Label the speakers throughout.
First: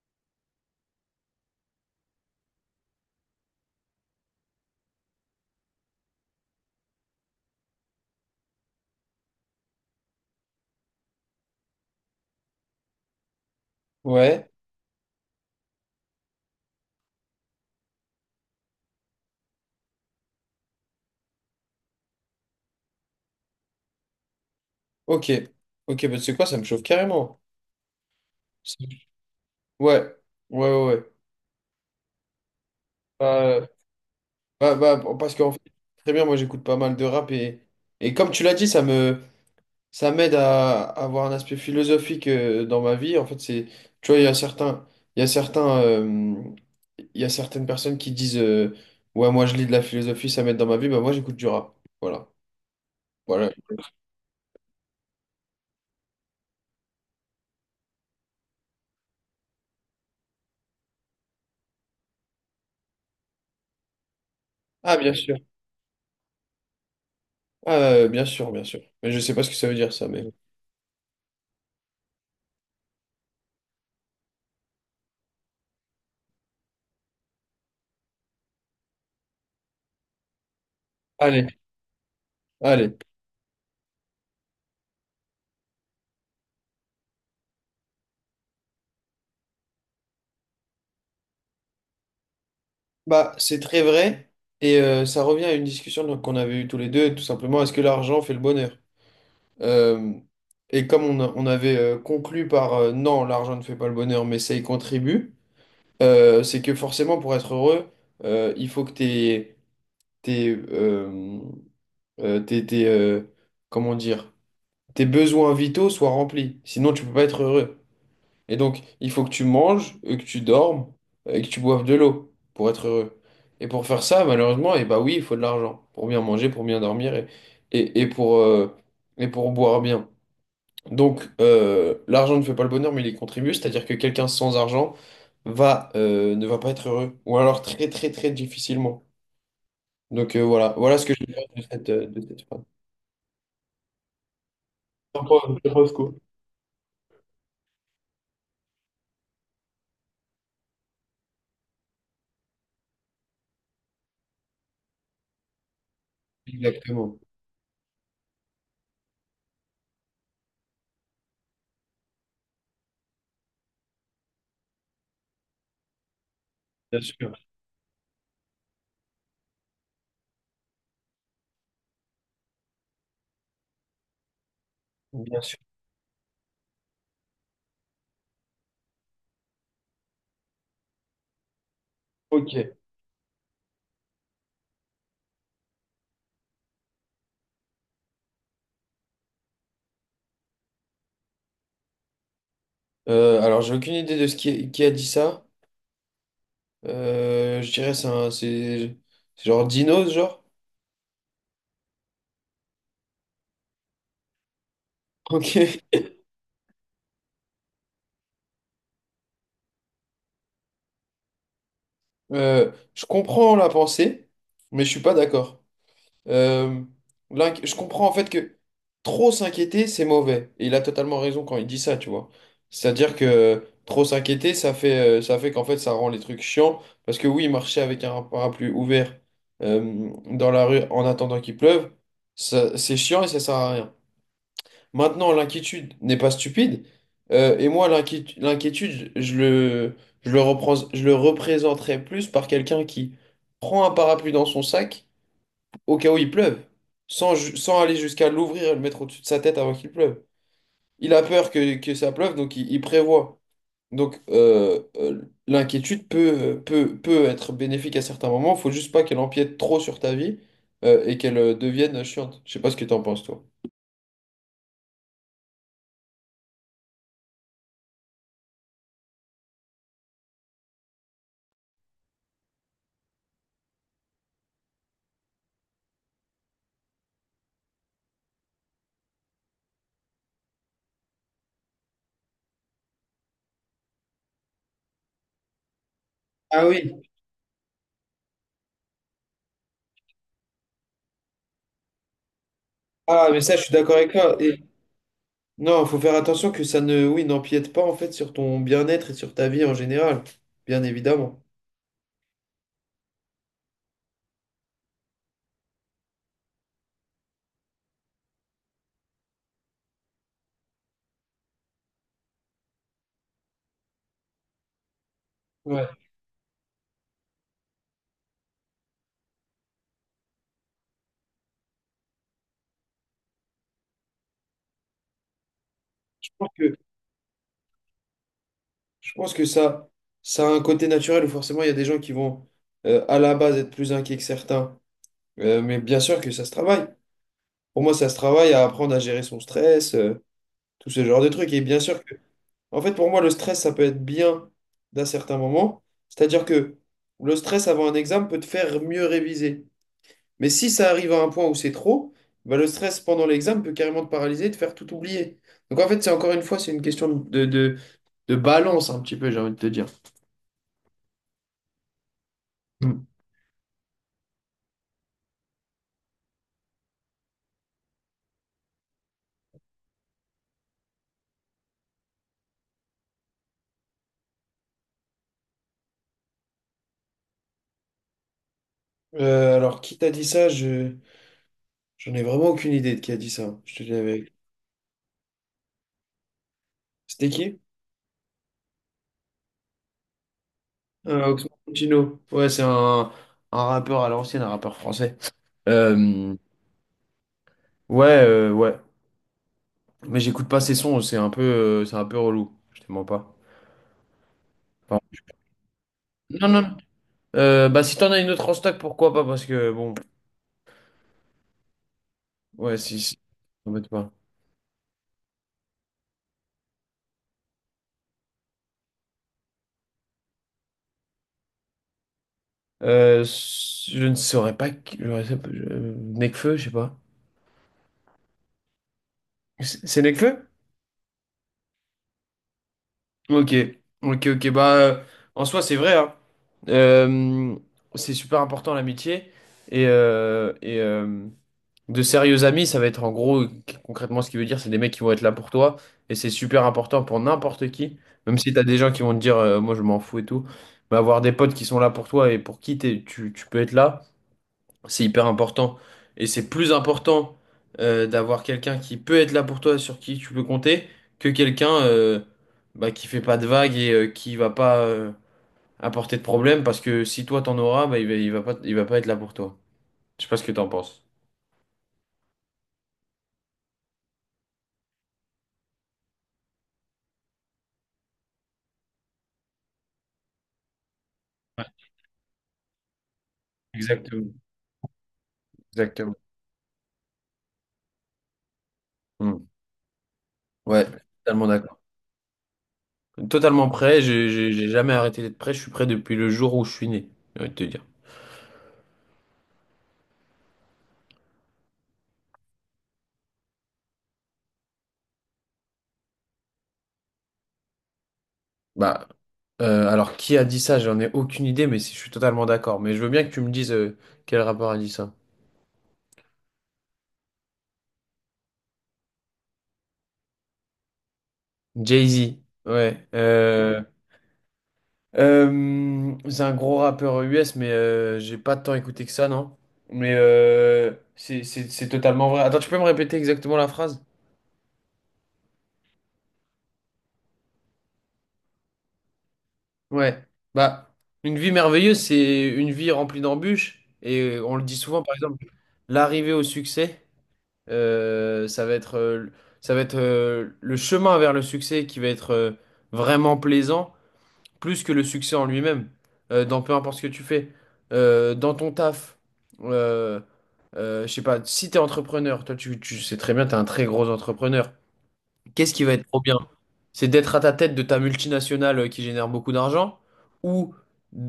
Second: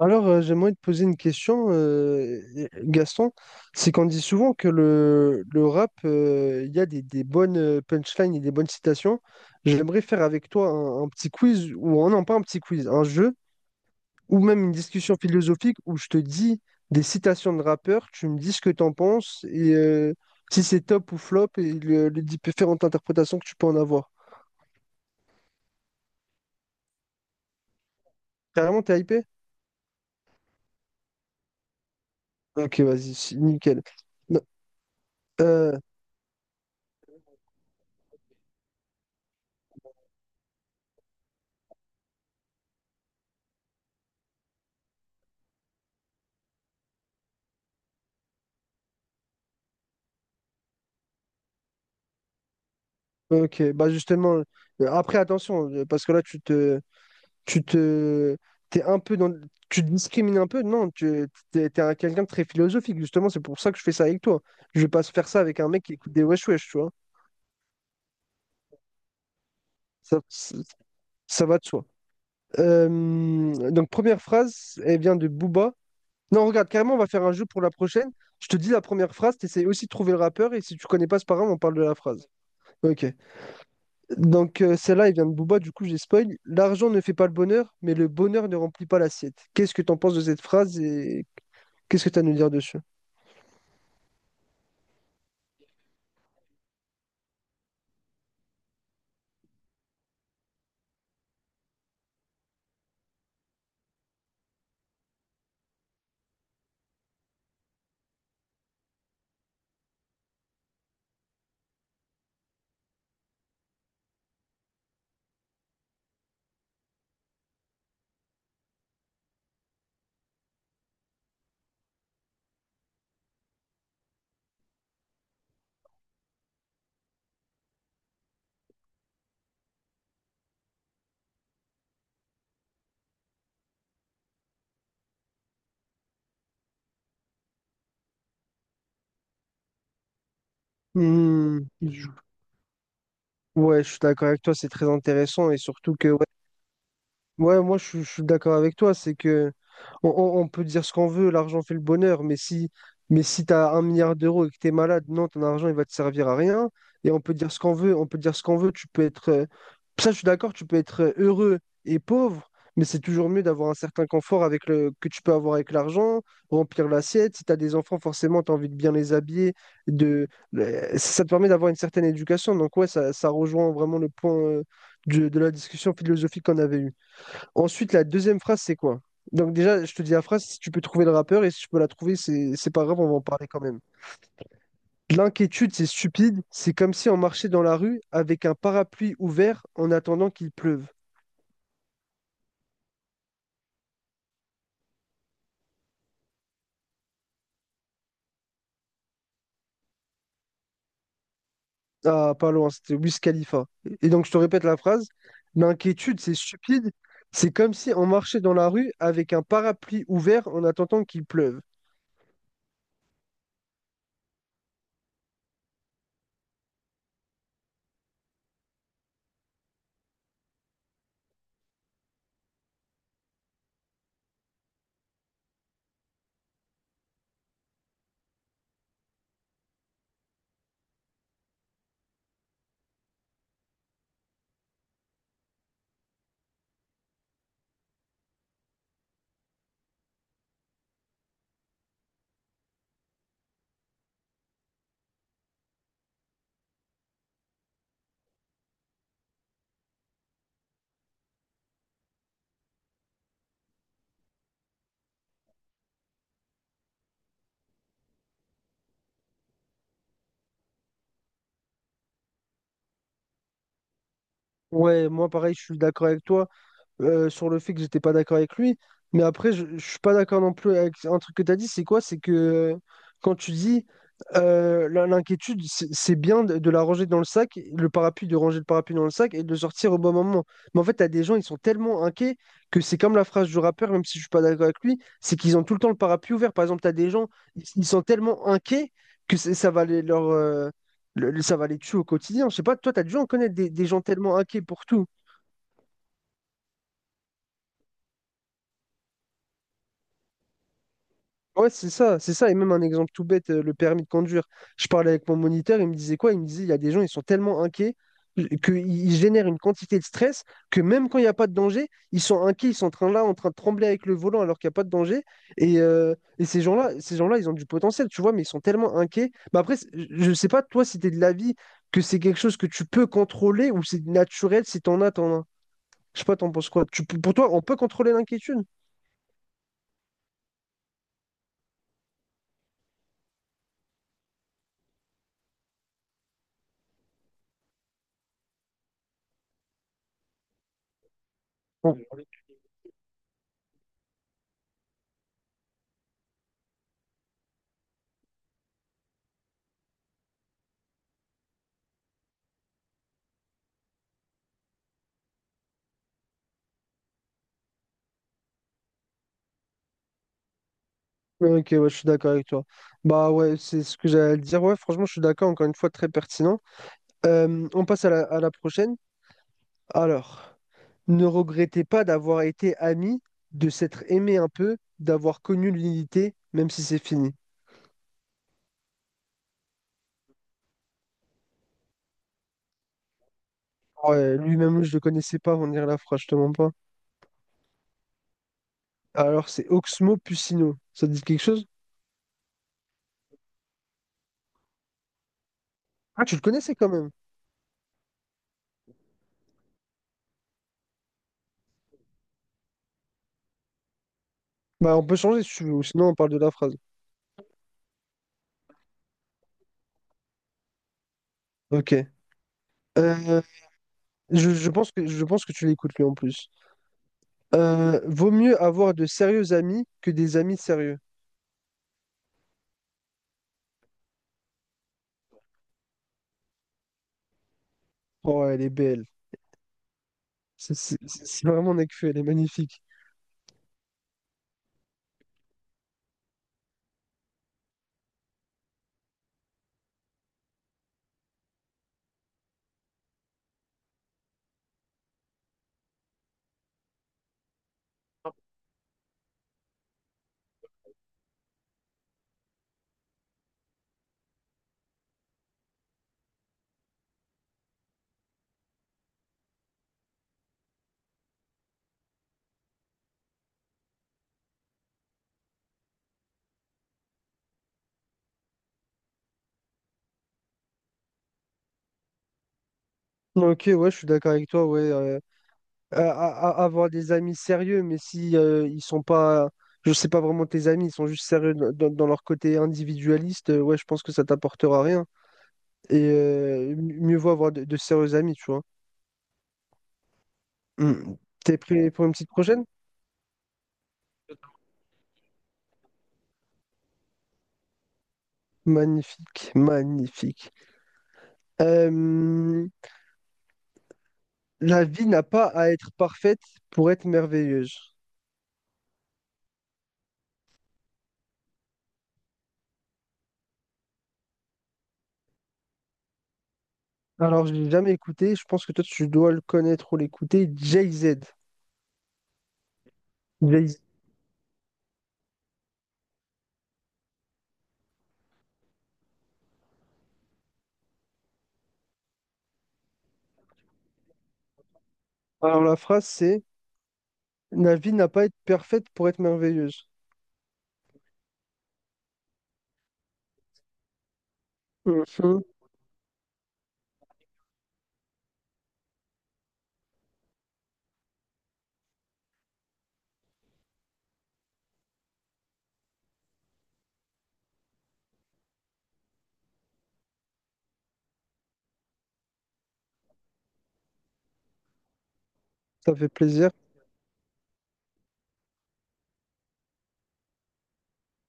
Speaker 1: J'aimerais te poser une question, Gaston. C'est qu'on dit souvent que le rap, il y a des bonnes punchlines et des bonnes citations. J'aimerais faire avec toi un petit quiz, ou pas un petit quiz, un jeu, ou
Speaker 2: Ouais,
Speaker 1: même une discussion philosophique où je te dis des citations de rappeurs, tu me dis ce que tu en penses, et si c'est top ou flop, et les différentes interprétations que tu peux en avoir.
Speaker 2: ok. Ok, bah, tu sais quoi, ça me chauffe carrément.
Speaker 1: Carrément,
Speaker 2: C'est-
Speaker 1: t'es hypé?
Speaker 2: Ouais, ouais, ouais. Ouais.
Speaker 1: Ok, vas-y, c'est
Speaker 2: Euh,
Speaker 1: nickel.
Speaker 2: bah, bon, parce qu'en fait, très bien, moi j'écoute pas mal de rap et comme tu l'as dit, ça m'aide à avoir un aspect philosophique dans ma vie. En fait, tu vois, il y a certains, il y a certains, il y a certaines personnes qui disent, ouais, moi je lis de la philosophie, ça m'aide dans ma vie. Bah, moi j'écoute du rap. Voilà, voilà.
Speaker 1: Ok, bah justement, après attention, parce que là tu te, t'es un peu dans, tu te discrimines un peu, non, t'es quelqu'un de très philosophique, justement, c'est pour ça que je fais ça avec toi. Je vais
Speaker 2: Ah,
Speaker 1: pas se
Speaker 2: bien
Speaker 1: faire
Speaker 2: sûr.
Speaker 1: ça avec un mec qui écoute des wesh wesh, tu vois.
Speaker 2: Ah, bien sûr, bien sûr. Mais je sais pas ce que ça veut dire, ça,
Speaker 1: Ça,
Speaker 2: mais bon.
Speaker 1: ça, ça va de soi. Euh, donc première phrase, elle vient de Booba. Non, regarde, carrément, on va faire un jeu pour la prochaine. Je te dis la première phrase, t'essayes aussi de trouver le rappeur, et si tu connais pas, c'est pas
Speaker 2: Allez,
Speaker 1: grave, on parle de la phrase.
Speaker 2: allez.
Speaker 1: Ok. Donc, celle-là, elle vient de Booba, du coup, j'ai spoil. L'argent ne fait pas le bonheur, mais le bonheur ne remplit pas l'assiette. Qu'est-ce que t'en penses de cette phrase et qu'est-ce que tu as à nous dire dessus?
Speaker 2: Bah, c'est très vrai, et ça revient à une discussion donc, qu'on avait eue tous les deux, tout simplement, est-ce que l'argent fait le bonheur? Euh, et comme on avait conclu par non, l'argent ne fait pas le bonheur, mais ça y contribue, c'est que forcément, pour être heureux, il faut que tes, euh, euh, tes, tes, euh, comment dire, tes besoins vitaux soient remplis, sinon tu peux pas être heureux. Et donc, il faut que tu manges, et que tu dormes, et que tu boives de l'eau pour être heureux. Et pour faire ça, malheureusement, et bah oui, il faut de l'argent pour bien manger, pour bien dormir et, et pour, euh, et pour boire bien. Donc, l'argent ne fait pas le bonheur, mais il y contribue, c'est-à-dire que quelqu'un sans argent ne va pas être heureux, ou alors très, très, très difficilement. Donc, voilà, voilà ce que je pense
Speaker 1: Hmm,
Speaker 2: de
Speaker 1: je-
Speaker 2: de cette phrase.
Speaker 1: Ouais, je suis d'accord avec toi, c'est très intéressant et
Speaker 2: T'en penses
Speaker 1: surtout que
Speaker 2: quoi?
Speaker 1: ouais, Ouais, moi je suis d'accord avec toi, c'est que on peut dire ce qu'on veut, l'argent fait le bonheur, mais si t'as un milliard d'euros et que t'es malade, non, ton argent il va te servir à rien. Et
Speaker 2: Exactement,
Speaker 1: on peut dire ce qu'on veut, on peut dire ce qu'on veut, tu peux être ça je suis d'accord, tu peux être heureux et pauvre, mais c'est toujours mieux d'avoir un certain confort avec le que tu peux avoir avec l'argent, remplir
Speaker 2: bien sûr,
Speaker 1: l'assiette. Si t'as des enfants, forcément t'as envie de bien les habiller, de ça te permet d'avoir une certaine éducation. Donc ouais, ça rejoint vraiment le point de
Speaker 2: bien
Speaker 1: la
Speaker 2: sûr.
Speaker 1: discussion philosophique qu'on avait eue. Ensuite, la deuxième phrase, c'est quoi? Donc déjà, je te dis la phrase, si tu peux trouver le rappeur, et si tu peux la trouver, c'est
Speaker 2: Ok.
Speaker 1: pas grave, on va en parler quand même. L'inquiétude, c'est stupide, c'est comme si on marchait dans la rue avec un parapluie ouvert en attendant qu'il pleuve.
Speaker 2: Alors, j'ai aucune idée de ce qui a dit ça. Je dirais c'est genre dinos, genre.
Speaker 1: Ah, pas loin, c'était Wiz Khalifa. Et donc, je te répète la phrase,
Speaker 2: Ok.
Speaker 1: l'inquiétude, c'est stupide, c'est comme si on marchait dans la rue avec un parapluie ouvert en attendant qu'il pleuve.
Speaker 2: Je comprends la pensée, mais je suis pas d'accord. Euh, je comprends en fait que trop s'inquiéter, c'est mauvais. Et il a totalement raison quand il dit ça, tu vois. C'est-à-dire que trop s'inquiéter, ça fait qu'en fait, ça rend les trucs chiants. Parce que oui, marcher avec un parapluie ouvert dans la rue en attendant qu'il pleuve, c'est chiant et ça sert à rien. Maintenant, l'inquiétude n'est pas stupide. Et moi, l'inquiétude, je le représenterais plus par quelqu'un qui prend un parapluie dans son sac au cas où il pleuve, sans aller jusqu'à l'ouvrir et le mettre au-dessus de sa tête avant qu'il pleuve. Il a peur que ça pleuve, donc il prévoit. Donc, l'inquiétude peut être bénéfique à certains moments. Faut juste pas qu'elle empiète trop sur ta vie, et qu'elle devienne chiante. Je sais pas ce que t'en penses, toi.
Speaker 1: Ouais, moi pareil, je suis d'accord avec toi. Sur le fait que j'étais pas d'accord avec lui. Mais après, je suis pas d'accord non plus avec un truc que tu as dit, c'est quoi? C'est que quand tu dis l'inquiétude, c'est bien de la ranger dans le sac, le parapluie, de ranger le parapluie dans le sac et de le sortir au bon moment. Mais en fait, tu as des gens, ils sont tellement inquiets que c'est comme la phrase du rappeur, même si je suis pas d'accord avec lui, c'est qu'ils ont tout le temps le parapluie ouvert. Par
Speaker 2: Ah
Speaker 1: exemple, tu as
Speaker 2: oui,
Speaker 1: des gens, ils sont tellement inquiets que ça va les, leur, le- ça va les tuer au quotidien. Je sais pas, toi, tu as dû en
Speaker 2: ah mais
Speaker 1: connaître
Speaker 2: ça je suis
Speaker 1: des
Speaker 2: d'accord
Speaker 1: gens
Speaker 2: avec toi.
Speaker 1: tellement
Speaker 2: Et
Speaker 1: inquiets pour tout.
Speaker 2: non, il faut faire attention que ça ne, oui, n'empiète pas en fait sur ton bien-être et sur ta vie en général, bien évidemment.
Speaker 1: Ouais, c'est ça. Et même un exemple tout bête, le permis de conduire. Je parlais avec mon moniteur, il me disait quoi? Il me disait, il y a des gens, ils sont tellement inquiets qu'ils génèrent une quantité de stress que même quand il n'y a pas de danger, ils sont inquiets, ils sont en train là, en train de trembler avec le volant alors qu'il n'y a pas de danger.
Speaker 2: Ouais.
Speaker 1: Et ces gens-là, ils ont du potentiel, tu vois, mais ils sont tellement inquiets. Bah après, je ne sais pas, toi, si tu es de l'avis que c'est quelque chose que tu peux contrôler ou c'est naturel, si t'en as. Je sais
Speaker 2: Je
Speaker 1: pas,
Speaker 2: pense
Speaker 1: t'en penses
Speaker 2: que,
Speaker 1: quoi? Pour toi, on peut contrôler l'inquiétude?
Speaker 2: je pense que ça a un côté naturel où forcément il y a des gens qui vont à la base être plus inquiets que certains. Mais bien sûr que ça se travaille. Pour moi, ça se travaille à apprendre à gérer son stress, tout ce genre de trucs. Et bien sûr que, en fait, pour moi, le stress, ça peut être bien d'un certain moment. C'est-à-dire que le stress avant un examen peut te faire mieux réviser. Mais si ça arrive à un point où c'est trop, bah, le stress pendant l'examen peut carrément te paralyser, te faire tout oublier. Donc en fait, c'est encore une fois, c'est une question de balance un petit peu, j'ai envie de te dire.
Speaker 1: Ok, ouais, je suis d'accord avec toi.
Speaker 2: Mm.
Speaker 1: Bah ouais, c'est ce que j'allais dire. Ouais, franchement, je suis d'accord, encore une fois, très pertinent. On passe à à la prochaine. Alors, ne regrettez pas d'avoir été ami, de s'être aimé un peu, d'avoir connu l'unité, même si c'est fini.
Speaker 2: Alors, qui t'a dit ça? J'en ai vraiment aucune idée de qui a dit ça. Je te dis avec.
Speaker 1: Ouais, lui-même, je le connaissais pas, on dirait la phrase, je te mens pas.
Speaker 2: C'était qui?
Speaker 1: Alors, c'est Oxmo Puccino. Ça te dit quelque
Speaker 2: Oxmo
Speaker 1: chose?
Speaker 2: Puccino. Ouais, c'est un rappeur à l'ancienne, un rappeur français.
Speaker 1: Ah, tu
Speaker 2: Euh,
Speaker 1: le connaissais quand même.
Speaker 2: ouais, ouais. Mais j'écoute pas ses sons, c'est un peu relou. Je te mens pas.
Speaker 1: Bah,
Speaker 2: Enfin,
Speaker 1: on peut changer si tu veux, ou sinon on parle de
Speaker 2: non,
Speaker 1: la
Speaker 2: non. Non.
Speaker 1: phrase.
Speaker 2: Bah si t'en as une autre en stock, pourquoi pas? Parce que bon.
Speaker 1: Ok.
Speaker 2: Ouais, si, si,
Speaker 1: Euh,
Speaker 2: t'embête pas.
Speaker 1: je pense que tu l'écoutes lui en plus. Vaut mieux avoir de sérieux amis que des amis sérieux.
Speaker 2: Euh, je ne saurais pas. Qui- je sais pas, je- Nekfeu, je sais pas.
Speaker 1: Oh, elle est belle.
Speaker 2: C'est Nekfeu?
Speaker 1: C'est vraiment Nekfeu, elle est magnifique.
Speaker 2: Ok, ok, ok. Bah, en soi, c'est vrai, hein. Euh, c'est super important l'amitié. Et, euh, et euh, de sérieux amis, ça va être en gros, concrètement, ce qui veut dire, c'est des mecs qui vont être là pour toi. Et c'est super important pour n'importe qui. Même si t'as des gens qui vont te dire, moi, je m'en fous et tout. Mais avoir des potes qui sont là pour toi et pour qui tu peux être là. C'est hyper important. Et c'est plus important d'avoir quelqu'un qui peut être là pour toi, sur qui tu peux compter, que quelqu'un bah, qui fait pas de vagues et qui va pas apporter de problème, parce que si toi t'en auras, bah, il va pas être là pour toi. Je sais pas ce que t'en penses.
Speaker 1: Ok, ouais, je suis d'accord avec toi. Ouais, avoir des amis sérieux, mais si ils sont pas, je sais pas vraiment tes amis, ils sont juste sérieux dans, dans leur côté individualiste, ouais, je pense que ça
Speaker 2: Exactement,
Speaker 1: t'apportera rien. Et
Speaker 2: exactement.
Speaker 1: mieux vaut avoir de sérieux amis, tu vois.
Speaker 2: Hmm. Ouais,
Speaker 1: Hmm.
Speaker 2: totalement
Speaker 1: T'es
Speaker 2: d'accord.
Speaker 1: prêt pour une petite prochaine?
Speaker 2: Totalement prêt, j'ai jamais arrêté d'être prêt, je suis prêt depuis le jour où je suis né, j'ai envie de te dire.
Speaker 1: Magnifique, magnifique. Euh, la vie n'a pas à être parfaite pour être merveilleuse.
Speaker 2: Bah, alors qui a dit ça? J'en ai aucune idée, je suis totalement d'accord. Mais je veux bien que tu me dises quel rappeur a dit ça.
Speaker 1: Alors, je l'ai jamais écouté, je pense que toi, tu dois le connaître ou l'écouter, Jay-Z.
Speaker 2: Jay-Z, ouais.
Speaker 1: Jay-Z.
Speaker 2: C'est un gros rappeur US, mais j'ai pas tant écouté que ça, non? Mais c'est totalement vrai. Attends, tu peux me répéter exactement la phrase?
Speaker 1: Alors, la phrase, c'est la vie n'a pas à être parfaite pour être merveilleuse.
Speaker 2: Ouais. Bah, une vie merveilleuse, c'est une vie remplie d'embûches. Et on le dit souvent, par
Speaker 1: Mhm.
Speaker 2: exemple, l'arrivée au succès. Euh, ça va être, euh, Ça va être le chemin vers le succès qui va être vraiment plaisant, plus que le succès en lui-même. Dans peu importe ce que tu fais. Dans ton taf, euh, je sais pas, si t'es entrepreneur, toi tu sais très bien, t'es un très gros entrepreneur. Qu'est-ce qui va
Speaker 1: Ça
Speaker 2: être
Speaker 1: fait
Speaker 2: trop bien?
Speaker 1: plaisir.
Speaker 2: C'est d'être à ta tête de ta multinationale qui génère beaucoup d'argent ou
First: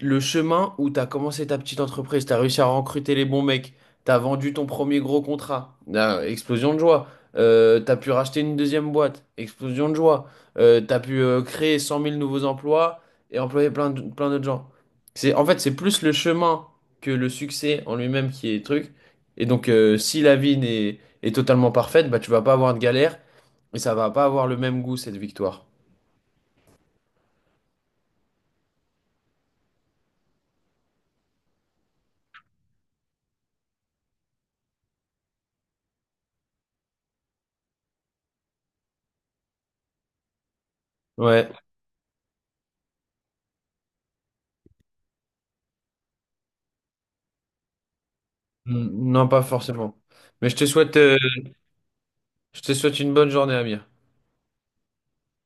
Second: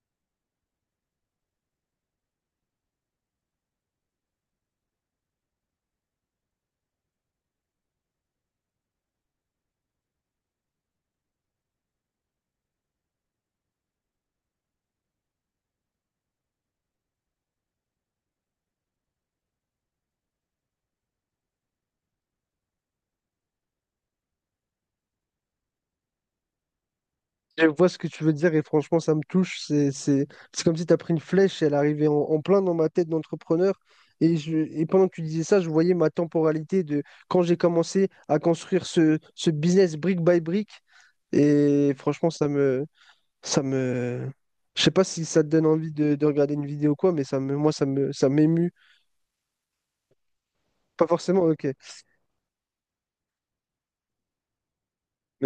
Speaker 2: le chemin où tu as commencé ta petite entreprise, tu as réussi à recruter les bons mecs, tu as vendu ton premier gros contrat. Ah, explosion de joie. Tu as pu racheter une deuxième boîte, explosion de joie. Tu as pu créer 100 000 nouveaux emplois et employer plein d'autres gens. C'est plus le chemin que le succès en lui-même qui est truc. Et donc, si la vie n'est, est totalement parfaite, bah, tu vas pas avoir de galère. Mais ça va pas avoir le même goût, cette victoire.
Speaker 1: Je vois ce que tu veux dire et franchement, ça me touche. C'est comme si tu as pris une flèche et elle arrivait en plein dans ma tête d'entrepreneur. Et, et pendant que tu disais ça, je voyais ma temporalité de quand j'ai commencé à construire ce business brique by brique.
Speaker 2: Ouais,
Speaker 1: Et franchement, ça me, je sais pas si ça te donne envie de regarder une vidéo ou quoi, mais moi, ça m'émue.
Speaker 2: mm, non, pas forcément. Mais
Speaker 1: Pas forcément, ok.
Speaker 2: je te souhaite une bonne journée, Amir.